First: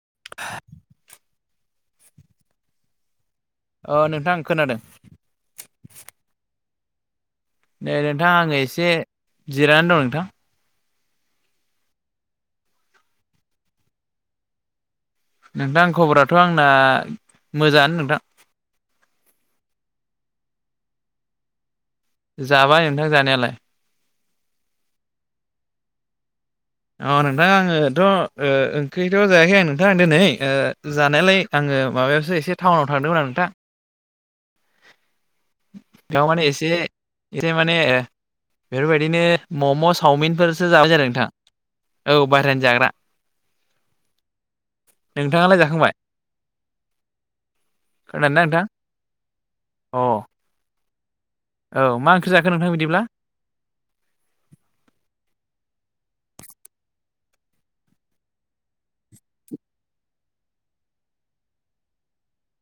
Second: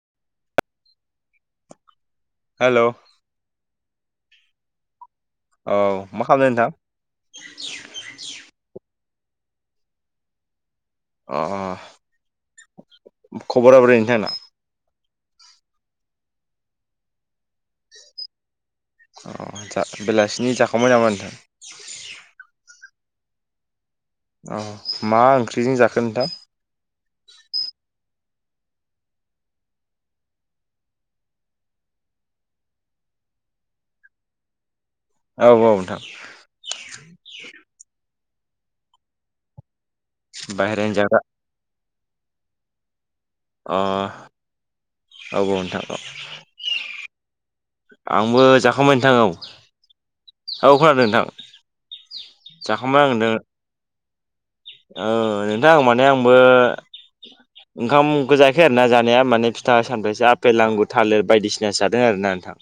[inaudible] Hello अ नोंथां आं खोनादों। औ मा खालामदों नोंथां? नै नोंथां आङो एसे जिरायनानै दं नोंथां। अ खबरा बोरै नोंथां? नोंथां खबराथ' आंना मोजाङानो नोंथां। अ जा बेलासिनि जाखांबाय नामा नोंथां? [unintelligible] जानायालाय अ मा ओंख्रिजों जाखो नोंथां? औ नोंथां आङोथ' ओ ओंख्रिथ' जायाखै आं नोंथां दिनै ओ जानायालाय आङो माबायावसो एसे टाउनाव थांदोंमोन आरो [unintelligible] औ औ नोंथां बेयाव माने एसे एसे माने बेफोरबायदिनो मम' चावमिनफोरसो जाबाय बाहेरानि जादों जाग्रा नोंथां औ बायह्रानि जाग्रा। अ औ नोंथाङालाय नोंथां जाखांबाय? औ आंबो जाखांबाय नोंथां औ। औ। औ खोनादों नोंथां। औ मा ओंख जाखांबाय आं औ नोंथां आं माने आंबो ओंखामखौ जायाखै आरोना जानाया माने फिथा सान्रसो आफेल आांगुर थालिर बायदिसिना जादों आरो ना। नोथां।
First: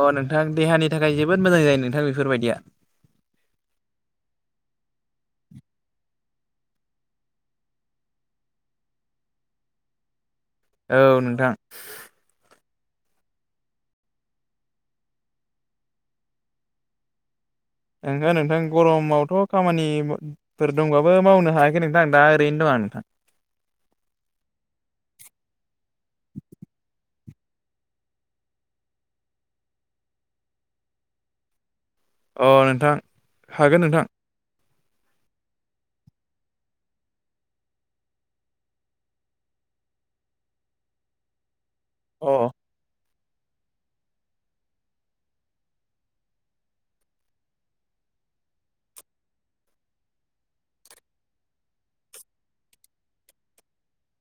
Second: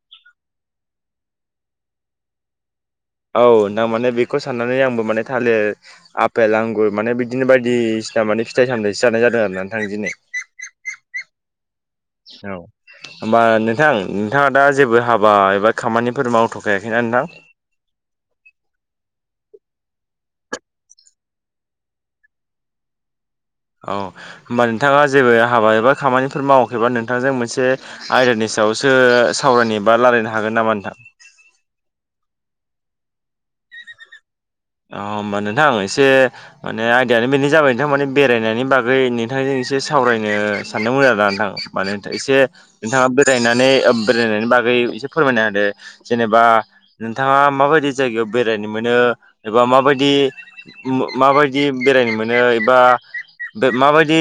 अ नोंथां देहानि थाखाय जोबोद मोजां जायो नोंथां बेफोरबायदिया। औ नाओंथां माने बेखौ साननानै आंबो माने थालिर आफेल आंगुर माने बिदिनो बायदि। सिना माने फिथाइ सामथाइसो जानाय जादों आरो ना नोंथां दिनै। औ नोंथां औ। होमबा नोंथां नोंथाङा दा जेबो हाबा एबा खामानिफोर मावथ'खायाखैना नोंथां। ओंख नोंथां गरमावथ' खामानिफोर दंबाबो मावनो हायाखै नोंथां दा ओरैनो दं आं। [unintelligible] औ होमबा नोंथाङा जेबो हाबा एबा खामानिफोर मावाखैबा नोंथांजों मोनसे आयदानि सायावसो सावरायनो बा रायलायनो हागोन नामा नोंथां? अ नोंथां हागोन नोंथां। अ होमबा नोंथां एसे माने आयदायानो बेनो जाबाय नोंथां माने बेरायनायनि बागै नोंथांजों एसे सावरायनो सानदोंमोन आरो ना नोंथां मानो अ एसे औ नोंथाङा बेरायनानै बेरायनायनि बागै एसे फोरमायना होदो जेनेबा नोंथाङा माबायदि जायगायाव बेरायनो मोनो। एबा माबायदि माबायदि बेरायनो मोनो एबा बे माबायदि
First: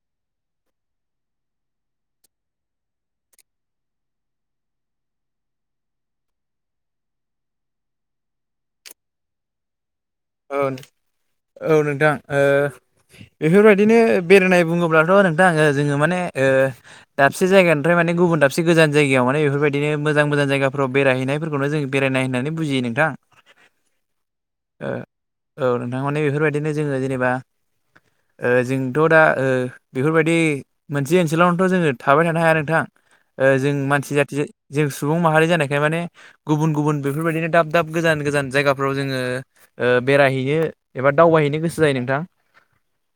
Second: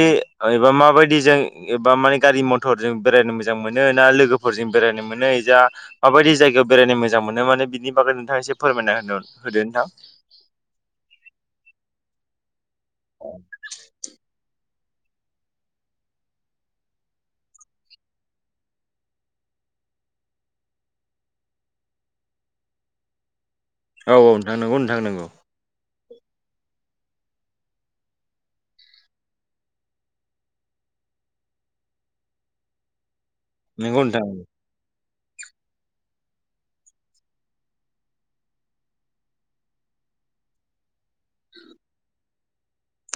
एबा माबायदि जों एबा माने गारि मथर जों बेरायनो मोजां मोनो ना। लोगोफोरजों बेरायनो मोनो जा माबायदि जायगायाव बेरायनो मोजां मोनो माने बिनि बागै नोंथां एसे फोरमायना होनो। होदो नोंथां। औ औ नोंथां ओ बेफोरबायदिनो बेरायनाय बुङोबा अब्लाथ' नोंथाङां आो मे दाबसे जायगानिफ्राय माने गुबुन दाबसे गोजान जायगायाव माने बेफोरबायदिनो मोजां मोजां जायगााव बेरायहैनायफोरखौनो जों बेरायनाय होननानै बुजियो नोंथां। औ औ नोंथां नंगौ ओ नोंथां नंगौ। औ नोंथां माने बेफोरबायदिनो जोङो जेनेबा ओ जोंथ' दा ओ बेफोरबायदि मोनसे ओनसोलावनोथ' जोङो थाबाय थानो हाया नोंथां जों नंगौ मानसि नोंथां जाथि जों सुबुं माहारि जानायखाय माने गुबुन गुबुन बेफोरबायदिनो दाब दाब गोजान गोजान जायगाफ्राव जोङो ओ बेरायहैनो एबा दावबायहैनो गोसो जायो नोंथां।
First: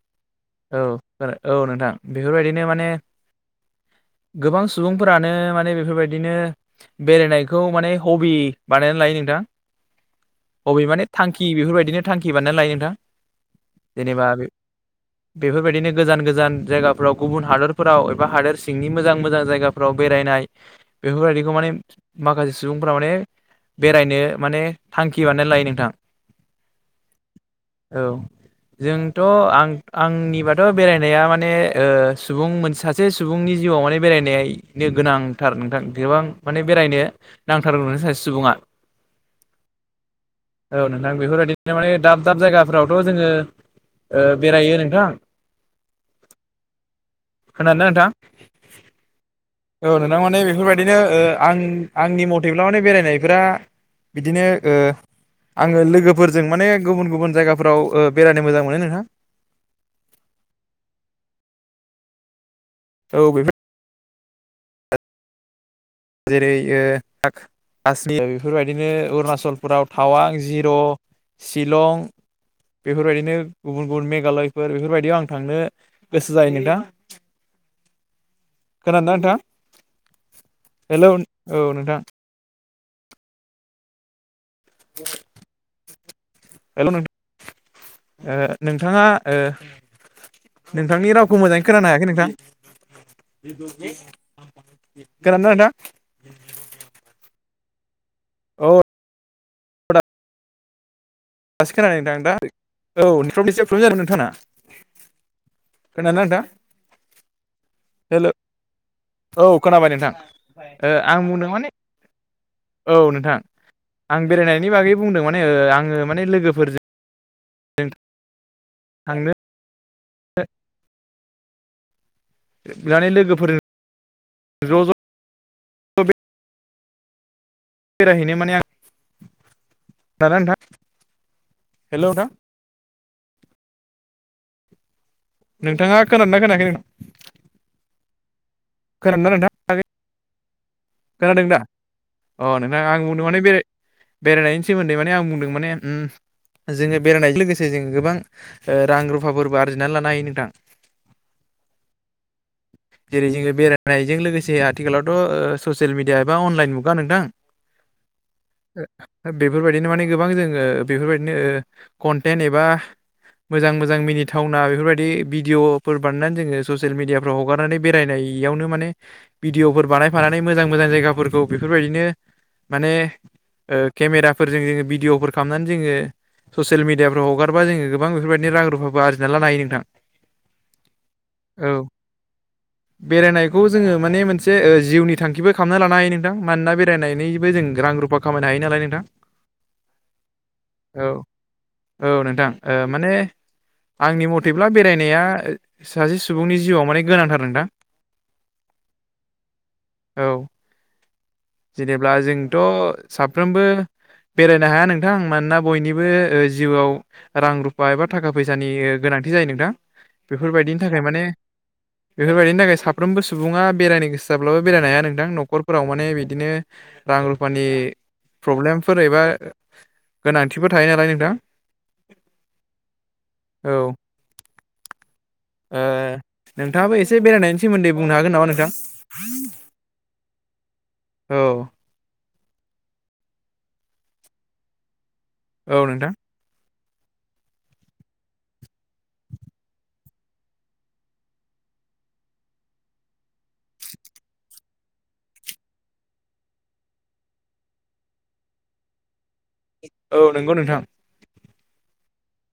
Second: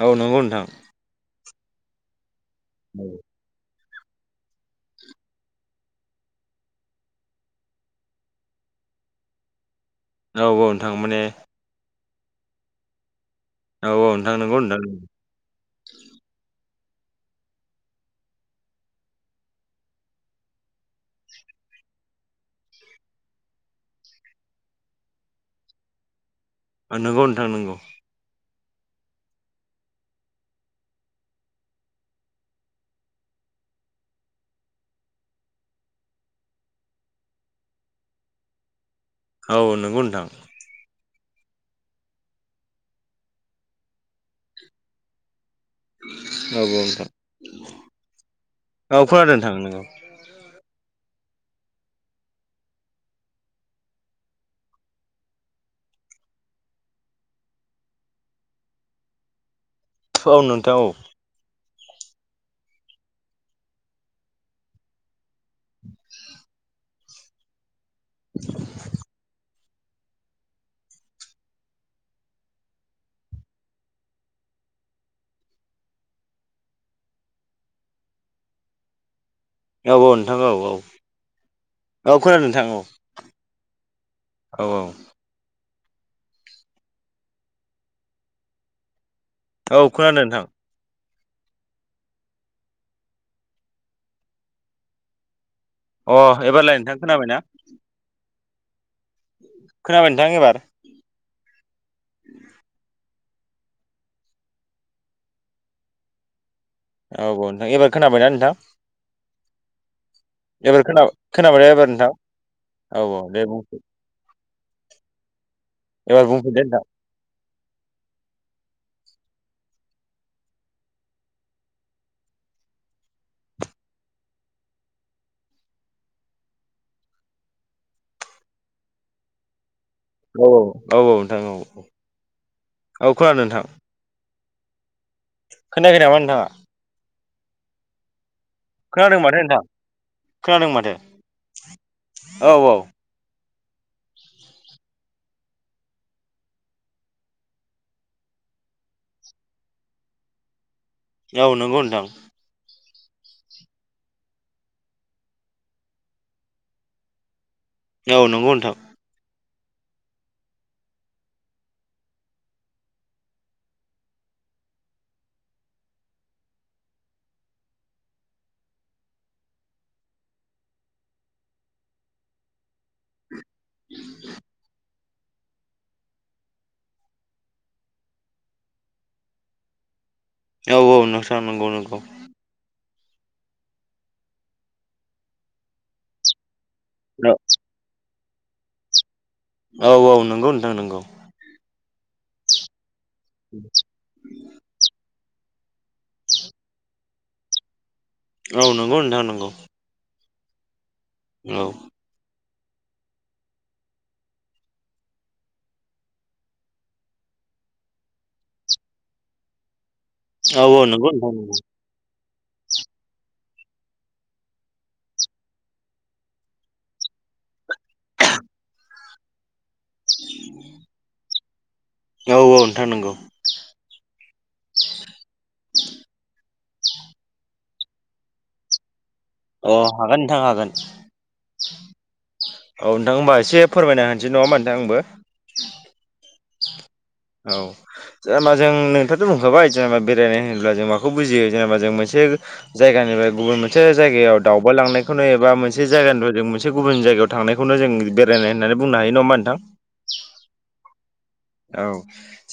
औ नंगौ नोंथां। औ औ नोंथां, बेफोरबायदिनो माने गोबां सुबुंफोरानो माने बेफोरबायदिनो बेरायनायखौ माने हबि बानाय नानै लायो नोंथां। औ औ हबि नोंथां माने मान थांखि बेफोरबायदिनो थांखि बानायनानै लायो नोंथां। औ जेनेबा नोंथां नंगौ नोंथां बेफोरबायदिनो गोजान गोजान जायगा फोराव गुबुन हादोरफोराव एबा हादोर सिंनि मोजां मोजां जायगाफ्राव बेरायनाय, बेफोरबायदिखौ माने माखासे सुबुंफोरा माने बेरायनो माने थांखि बानायनानै लायो नोंथां। नोंगौ नोंथां नोंगौ‌। औ जोंथ' आं आंनिबाथ' बेरायनाया माने ओ सुबुं मोनसे सासे सुबुंनि जिउ मान बेरायनायनो गोनांथार नोंथां गोबां माने बेरायनो नांथारगौ सासे सुबुङा। औ नोंगौ नोंथां औ नोंथां बेफोरबायदिनो माने दाब दाब जायगाफ्रावथ' जोङो बेरायो नोंथां औ औ नोंथां खोनादोंना नोंथां औ खोनादों नोंथां नोंगौ औ नोंथां माने बेफोरबायदि बिदिनो आं आंनि मथेब्ला माने बेरायनायफोरा बिदिनो ओ आङो लोगोफोरजों माने गुबुन गुबुन जायगाफोराव बेरायनो मोजां मोनो नोंथां औ नोंथां औ। औ बे जेरै ओ काशमिर बेफोरबायदिनो अरुणाचल फोराव टावां, जिर, सिलं, बेफोरबायदिनो गुबुन गुबुन मेघालयफोर बेफोरबायदियाव आं थांनो गोसो जायो नोंथां [inaudible] खोनादोंना नोंथां। औ औ नोंथां औ हेलौ औ नोंथां औ औ खोनादों नोंथां औ। औ औ। हेल' नोंथा नोंथाङा ओ औ खोनादों नोंथां नोंथांनि राव खौ मोजाङै खोनानो हायाखै नोंथां खोनादोंना नोंथां अ एबारलाय नोंथां खोनाबायना? औ। खोनाबाय नोंथां एबार दासो खोनादों नोंथां दा औ [unintelligible] जादों नोंथांना खोनादोंना नोंथां औ औ नोंथां एबार हेल' खोनाबायना नोंथां। औ खोनाबाय नोंथां एबार ओ खोना आं बुंदों खोनाबायना माने एबार नोंथां औ नोंथां आं बेरायनाय आनि बागै बुंदों माने आङो एबार माने बुंफिनदो लोगोफोरजों जों थांनो [unintelligible] माने लोगोफोर जों ज ज [unintelligible] रायहैनो माने आं खोनादोंना औ नोंथां औ औ औ नोंथां औ हेल' नोंथां औ खोनादों नोंथां खोनायाखै नोंथाङा नामा खोनादोंना नोंथाङा खोनायाखै नों खोनादों माथो नोंथां खोनादों माथो। खोनादों दा अ औ नोंथां आं बुंदों माने बे बेरायनायनि सोमोन्दै माने आं बुंदों माने उम जोङो बेरायनायजों लोगोसे जों गोबां रां रुफाफोरबो आरजिनानै लानो हायो नोंथां। औ नंगौ नोंथां जेरै जोङो बेरायनायजों लोगोसे आथिखालावथ' ससियेल मिडिया एबा अनलाइन मुगा नोंथां औ नंगौ नोंथां बेफोरबायदिनो माने गोबां जोङो बेफोरबायदिनो कन्टेन्ट एबा मोजां मोजां मिनिथावना बेफोरबायदि भिडिअफोर बानायनानै जोङो ससियेल मिडियाफ्राव हगारनानै बेरायनाय बेयावनो माने भिडिअफोर बानायफानानै मोजां मोजां जायगाफोरखौ बेफोरबायदिनो माने केमेराफोरजों जोंङो भिदिअ फोर खालामनानै जोङो ससियेल मिडियाफ्राव हगारबा जोङो गोबां बेफोरबायदिनो रां रुफाबो आरजिना लानो हायो नोंथां औ औ नोंथां नंगौ औ नंगौ बेरायनायखौ जोङो माने मोनसे जिउनि थांखिबो खालामना लानो हायो नोंथां मानोना बे फरायनायनिबो जों रां रुफा खामायनो हायो नालाय नोंथां औ औ नंगौ नोंथां नंगौ औ औ नोंथां माने आंनि मथेब्ला बेरायनाया सासे सुबुंनि जिउआव माने गोनांथार नोंथां औ नंगौ नोंथां नंगौ औ औ जेनेब्ला जोंथ' साफ्रोमबो बेरायनो हाया नोंथांं मानोना बयनिबो जिउआव रां रुफा एबा थाखा फैसानि गोनां गोनांथि जायो नोंथां औ बेफोरबायदिनि औ थाखाय नंगौ माने नोंथां नंगौ बेफोरबायदिनि थाखाय साफ्रोमबो सुबुङा बेरायनो गोसो जाब ब्लाबो बेरायनो हाया नोंथां न'खरफोराव माने बिदिनो रां रुफानि प्रब्लेमफोर एबा गोनांथिफोर थायो नालाय नोंथां औ औ नोंथां नंगौ औ नोंथाङाबो एसे बेरायनायनि सोमोन्दै बुंनो हागोन नामा नोंथां अ हागोन नोंथां हागोन औ औ नोंथां होनबा एसे फोरमायनो होनसै नङा होमबा नोंथां आंबो औ नोंथां औ जेनेबा जों नोंथांथ' बुंखाबाय जेनेबा बेरायनो होनोब्ला जों माखौ बुजियो जेनेबा जों मोनसे बेगो जायगानिफ्राय गुबुन मोनसे जायगायाव दावबायलांनायखौनो एबा मोनसे जायगानिफ्राय जों मोनसे गुबुन जायगा गायाव थांनायखौनो जों बेरायनाय होननानै बुंनो हायो नङा होनबा नों औ नंगौ नोंथां औ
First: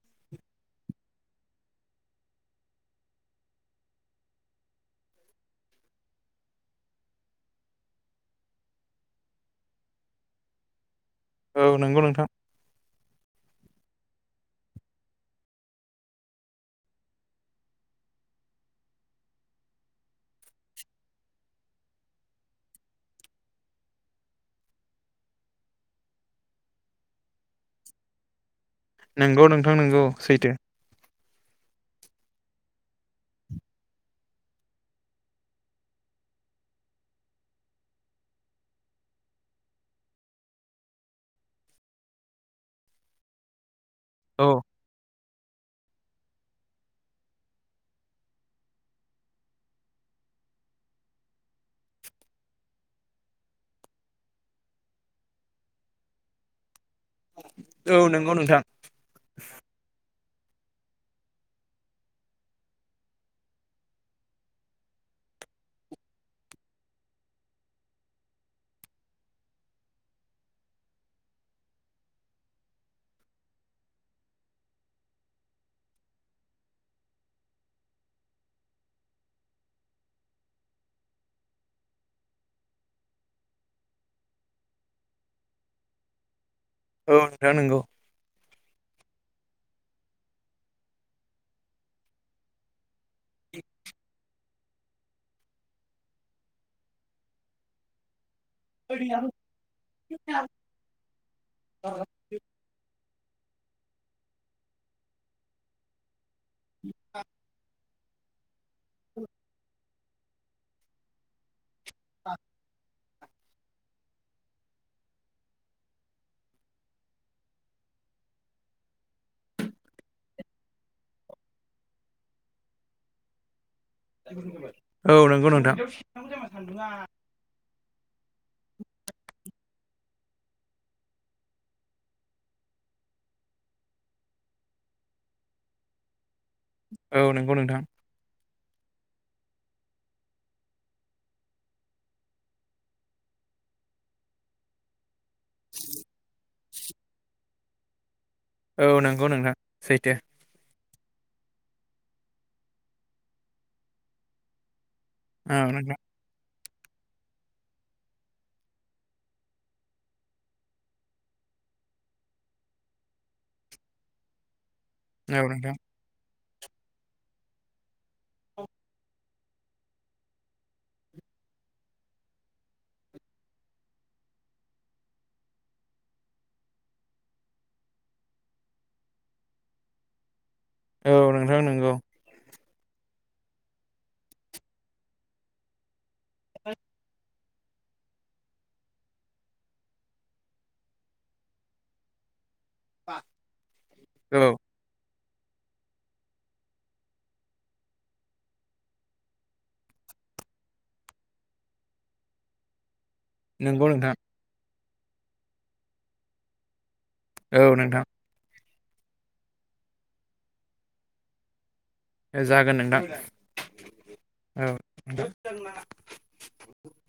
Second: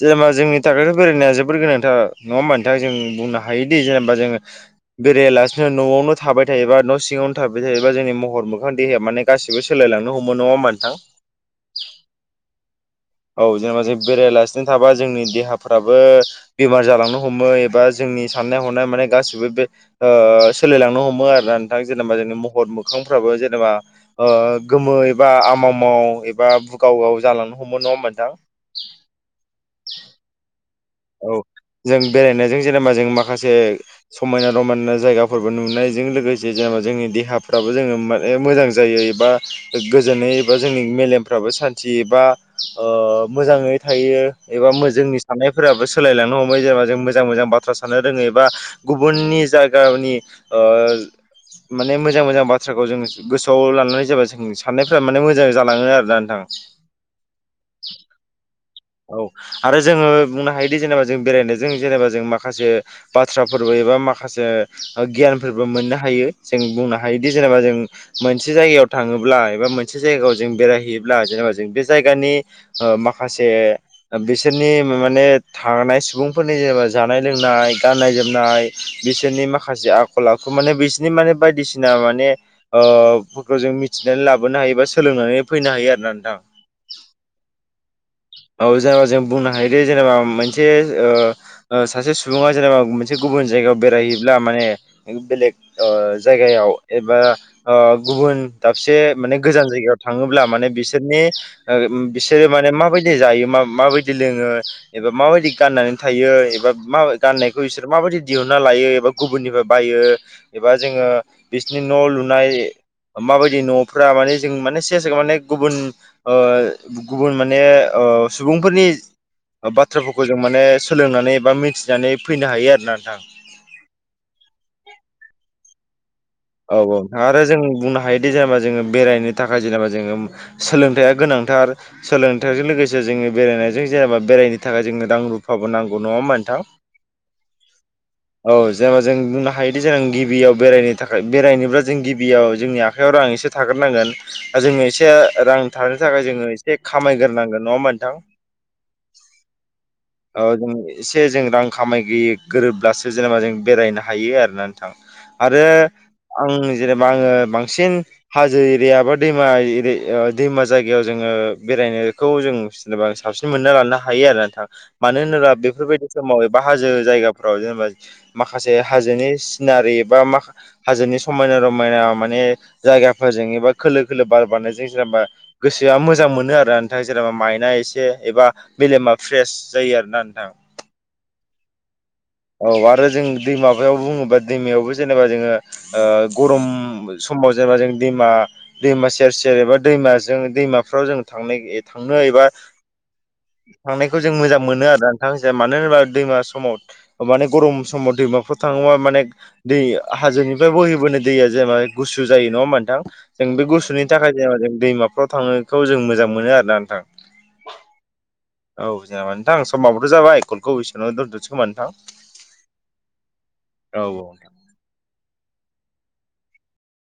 जेनेबा जोंनि थाखायथ' बेरायनाया जोबोर गोनांथार नङा होमबा नोंथां जों बुंनो हायोदि जेनेबा जोङो बेरायालासिनो न'आवनो थाबाय थायोबा न' सिङावनो थाबाय थायोबा जोंनि महर मोखां दे हाया माने गासिबो सोलायलांनो हमो नङा होमबा नोंथां औ नंगौ नोंथां औ जेनेबा जों बेरायलासिनो थाबा जोंनि देहाफ्राबो बेमार जालांनो हमो एबा जों जोंनि साननाय हनाय माने गासिबो बे सोलायलांनो हमो आरो ना नोंथां जेनेबा जोंनि महर मोखां फ्राबो जेनेबा गोमो एबा आमावमाव एबा बुगावगाव जालांनो हम हमो नङा होमबा नोंथां नोंगौ नोंथां नोंगौ सैथो औ जों बेरायनायजों जेनेबा जों माखासे समायना रमायना जायगाफोरबो नुनायजों लोगोसे जों जोंनि देहाफ्राबो जोङो माने मोजां जायो एबा गोजोनै एबा जोंनि मेलेमफ्राबो साय थि एबा मोजाङै थायो औ एबा जोंनि साननाय फोराबो सोलायलांनो हमबाय जेनेबा जों मोजां मोजां बाथ्रा साननो रोङोै एबा गुबुननि जायगानि अ माने मोजां मोजां बाथ्राखौ जों गोसोआव लानानै जाबा जों साननायफ्रा माने मोजां जालाङो आरोना नोंथां औ नंगौ नोंथां औ आरो जोङो बुंनो हायोदि जेनेबा जों बेरायनायजों जेनेबा जों माखासे बाथ्राफोरबो एबा माखासे गियान मोननो हायो जों बुंनो हायोदि जेनेबा जों मोनसे जायगायाव थाङोब्ला एबा मोनसे जायगायाव जों बेरायहैयोब्ला जेनेबा जों बे जायगानि माखासे बिसोरनि माने थानाय सुबुंफोरनि जेनेबा जानाय लोंनाय गाननाय जोमनाय बिसोरनि माखासे आखल आखु माने बिसोरनि माने बायदिसिना माने फोरखौ जों मिथिनानै लाबोनो हायो बा सोलोंनानै फैनो हायो आरो ना नोंथां। औ नोंथां नंगौ। औ जेनेबा जों बुंनो हायोदि जेनेबा मोनसे सासे सुबुङा जेनेबा एसे गुबुन जायगायाव बेरायहैब्ला माने बेलेग जायगायाव एबा गुबुन दाबसे माने गोजान जायगायाव थाङोब्ला माने बिसोरनि बिसोरो माने माबाय दि जायो मा माबायदि लोङो एबा माबायदि गाननानै थायो एबा मा गाननायखौ बिसोर माबायदि दिहुनना लायो एबा गुबुननिफ्राय बायो एबा जोङो बिसिनो न' लुनाय माबायदि न'फ्रा माने जों माने सेस माने गुबुन -गुबुन माने सुबुंफोरनि बाथ्राफोरखौ जों माने सोलोंनानै बा मिथिनानै फैनो हायो आरो ना नोंथां। औ नंगौ नोंथां। औ औ आरो जों बुंनो हायोदि जेनेबा जोङो बेरायनो थाखाय जेनेबा जोङो सोलोंथाइआ गोनांथार सोलोंथाइजों लोगोसे जोङो बेरायनायजों जेनेबा बेरायनो थाखाय जोङो रां रुफाबो नांगौ नङा होमबा नोंथां? औ नंगौ नोंथां। औ जेनेबा जों बुंनो हायोदि जेन गिबियाव बेरायनो थाखाय बेरायनोब्ला जों गिबियाव जोंनि आखाइयाव रां एसे थाग्रोनांगोन बा जोङो एसे रां थानो थाखाय जोङो एसे खामायग्रोनांगोन नङा होमबा नोंथां? औ नंगौ नोंथां सैथो। ओ जों एसे जों रां खामाय गो गोरोब्लासो जेनेबा जों बेरायनो हायो आरोना नोंथां औ आरो नोंथां आं जेनेबा आङो बांसिन हाजो एरिया बा दैमा दैमा जायगायाव जोङो बेरायनायखौ जों जेनेबा साबसिन मोनना लानो हायो आरो नोंथां। मानो औ होनोबा नोंथां बेफोरबायदि समाव बा हाजो जायगाफ्राव जेनेबा माखासे हाजोनि सिनारि बा हाजोनि समायना रमायना माने जायगाफोरजों एबा खोलो खोलो बार बारनायजों सोरबा गोसो आ मोजां मोनो आरोना नोंथां जेनेबा माइनआ एसे एबा मेलेमा फ्रेस जायो आरोना नोंथां। औ नोंथां नंगौ। औ आरो जों दै माबायाव बुङोबा दैमायावबो जेनेबा जोङो गरम सम आव जेनबा जों दैमा दैमा सेर सेर एबा दैमाजों दैमाफ्राव जों थांनो थांनो एबा थांनायखौ जों औ मोजां मोनो आरो नोंथां मानो होनोबा दैमा समाव माने गरम समाव दैमाफोराव थाङोबा माने दै हाजोनिफ्राय बोहैबोनाय दैया जेनबा गु सु जायो नङा होमबा नोंथां? जों बे नंगौ गुसुनि नोंथां थाखाय जेनेबा जों दैमाफ्राव थांनायखौ जों मोजां मोनो आरोना नोंथां। औ नोंथां। औ जेनेबा नोंथां समाबोथ' जाबाय कलखौ एसेनावनो दोनथ'नोसै नामा नोंथां? ए जागोन औ औ नोंथां औ।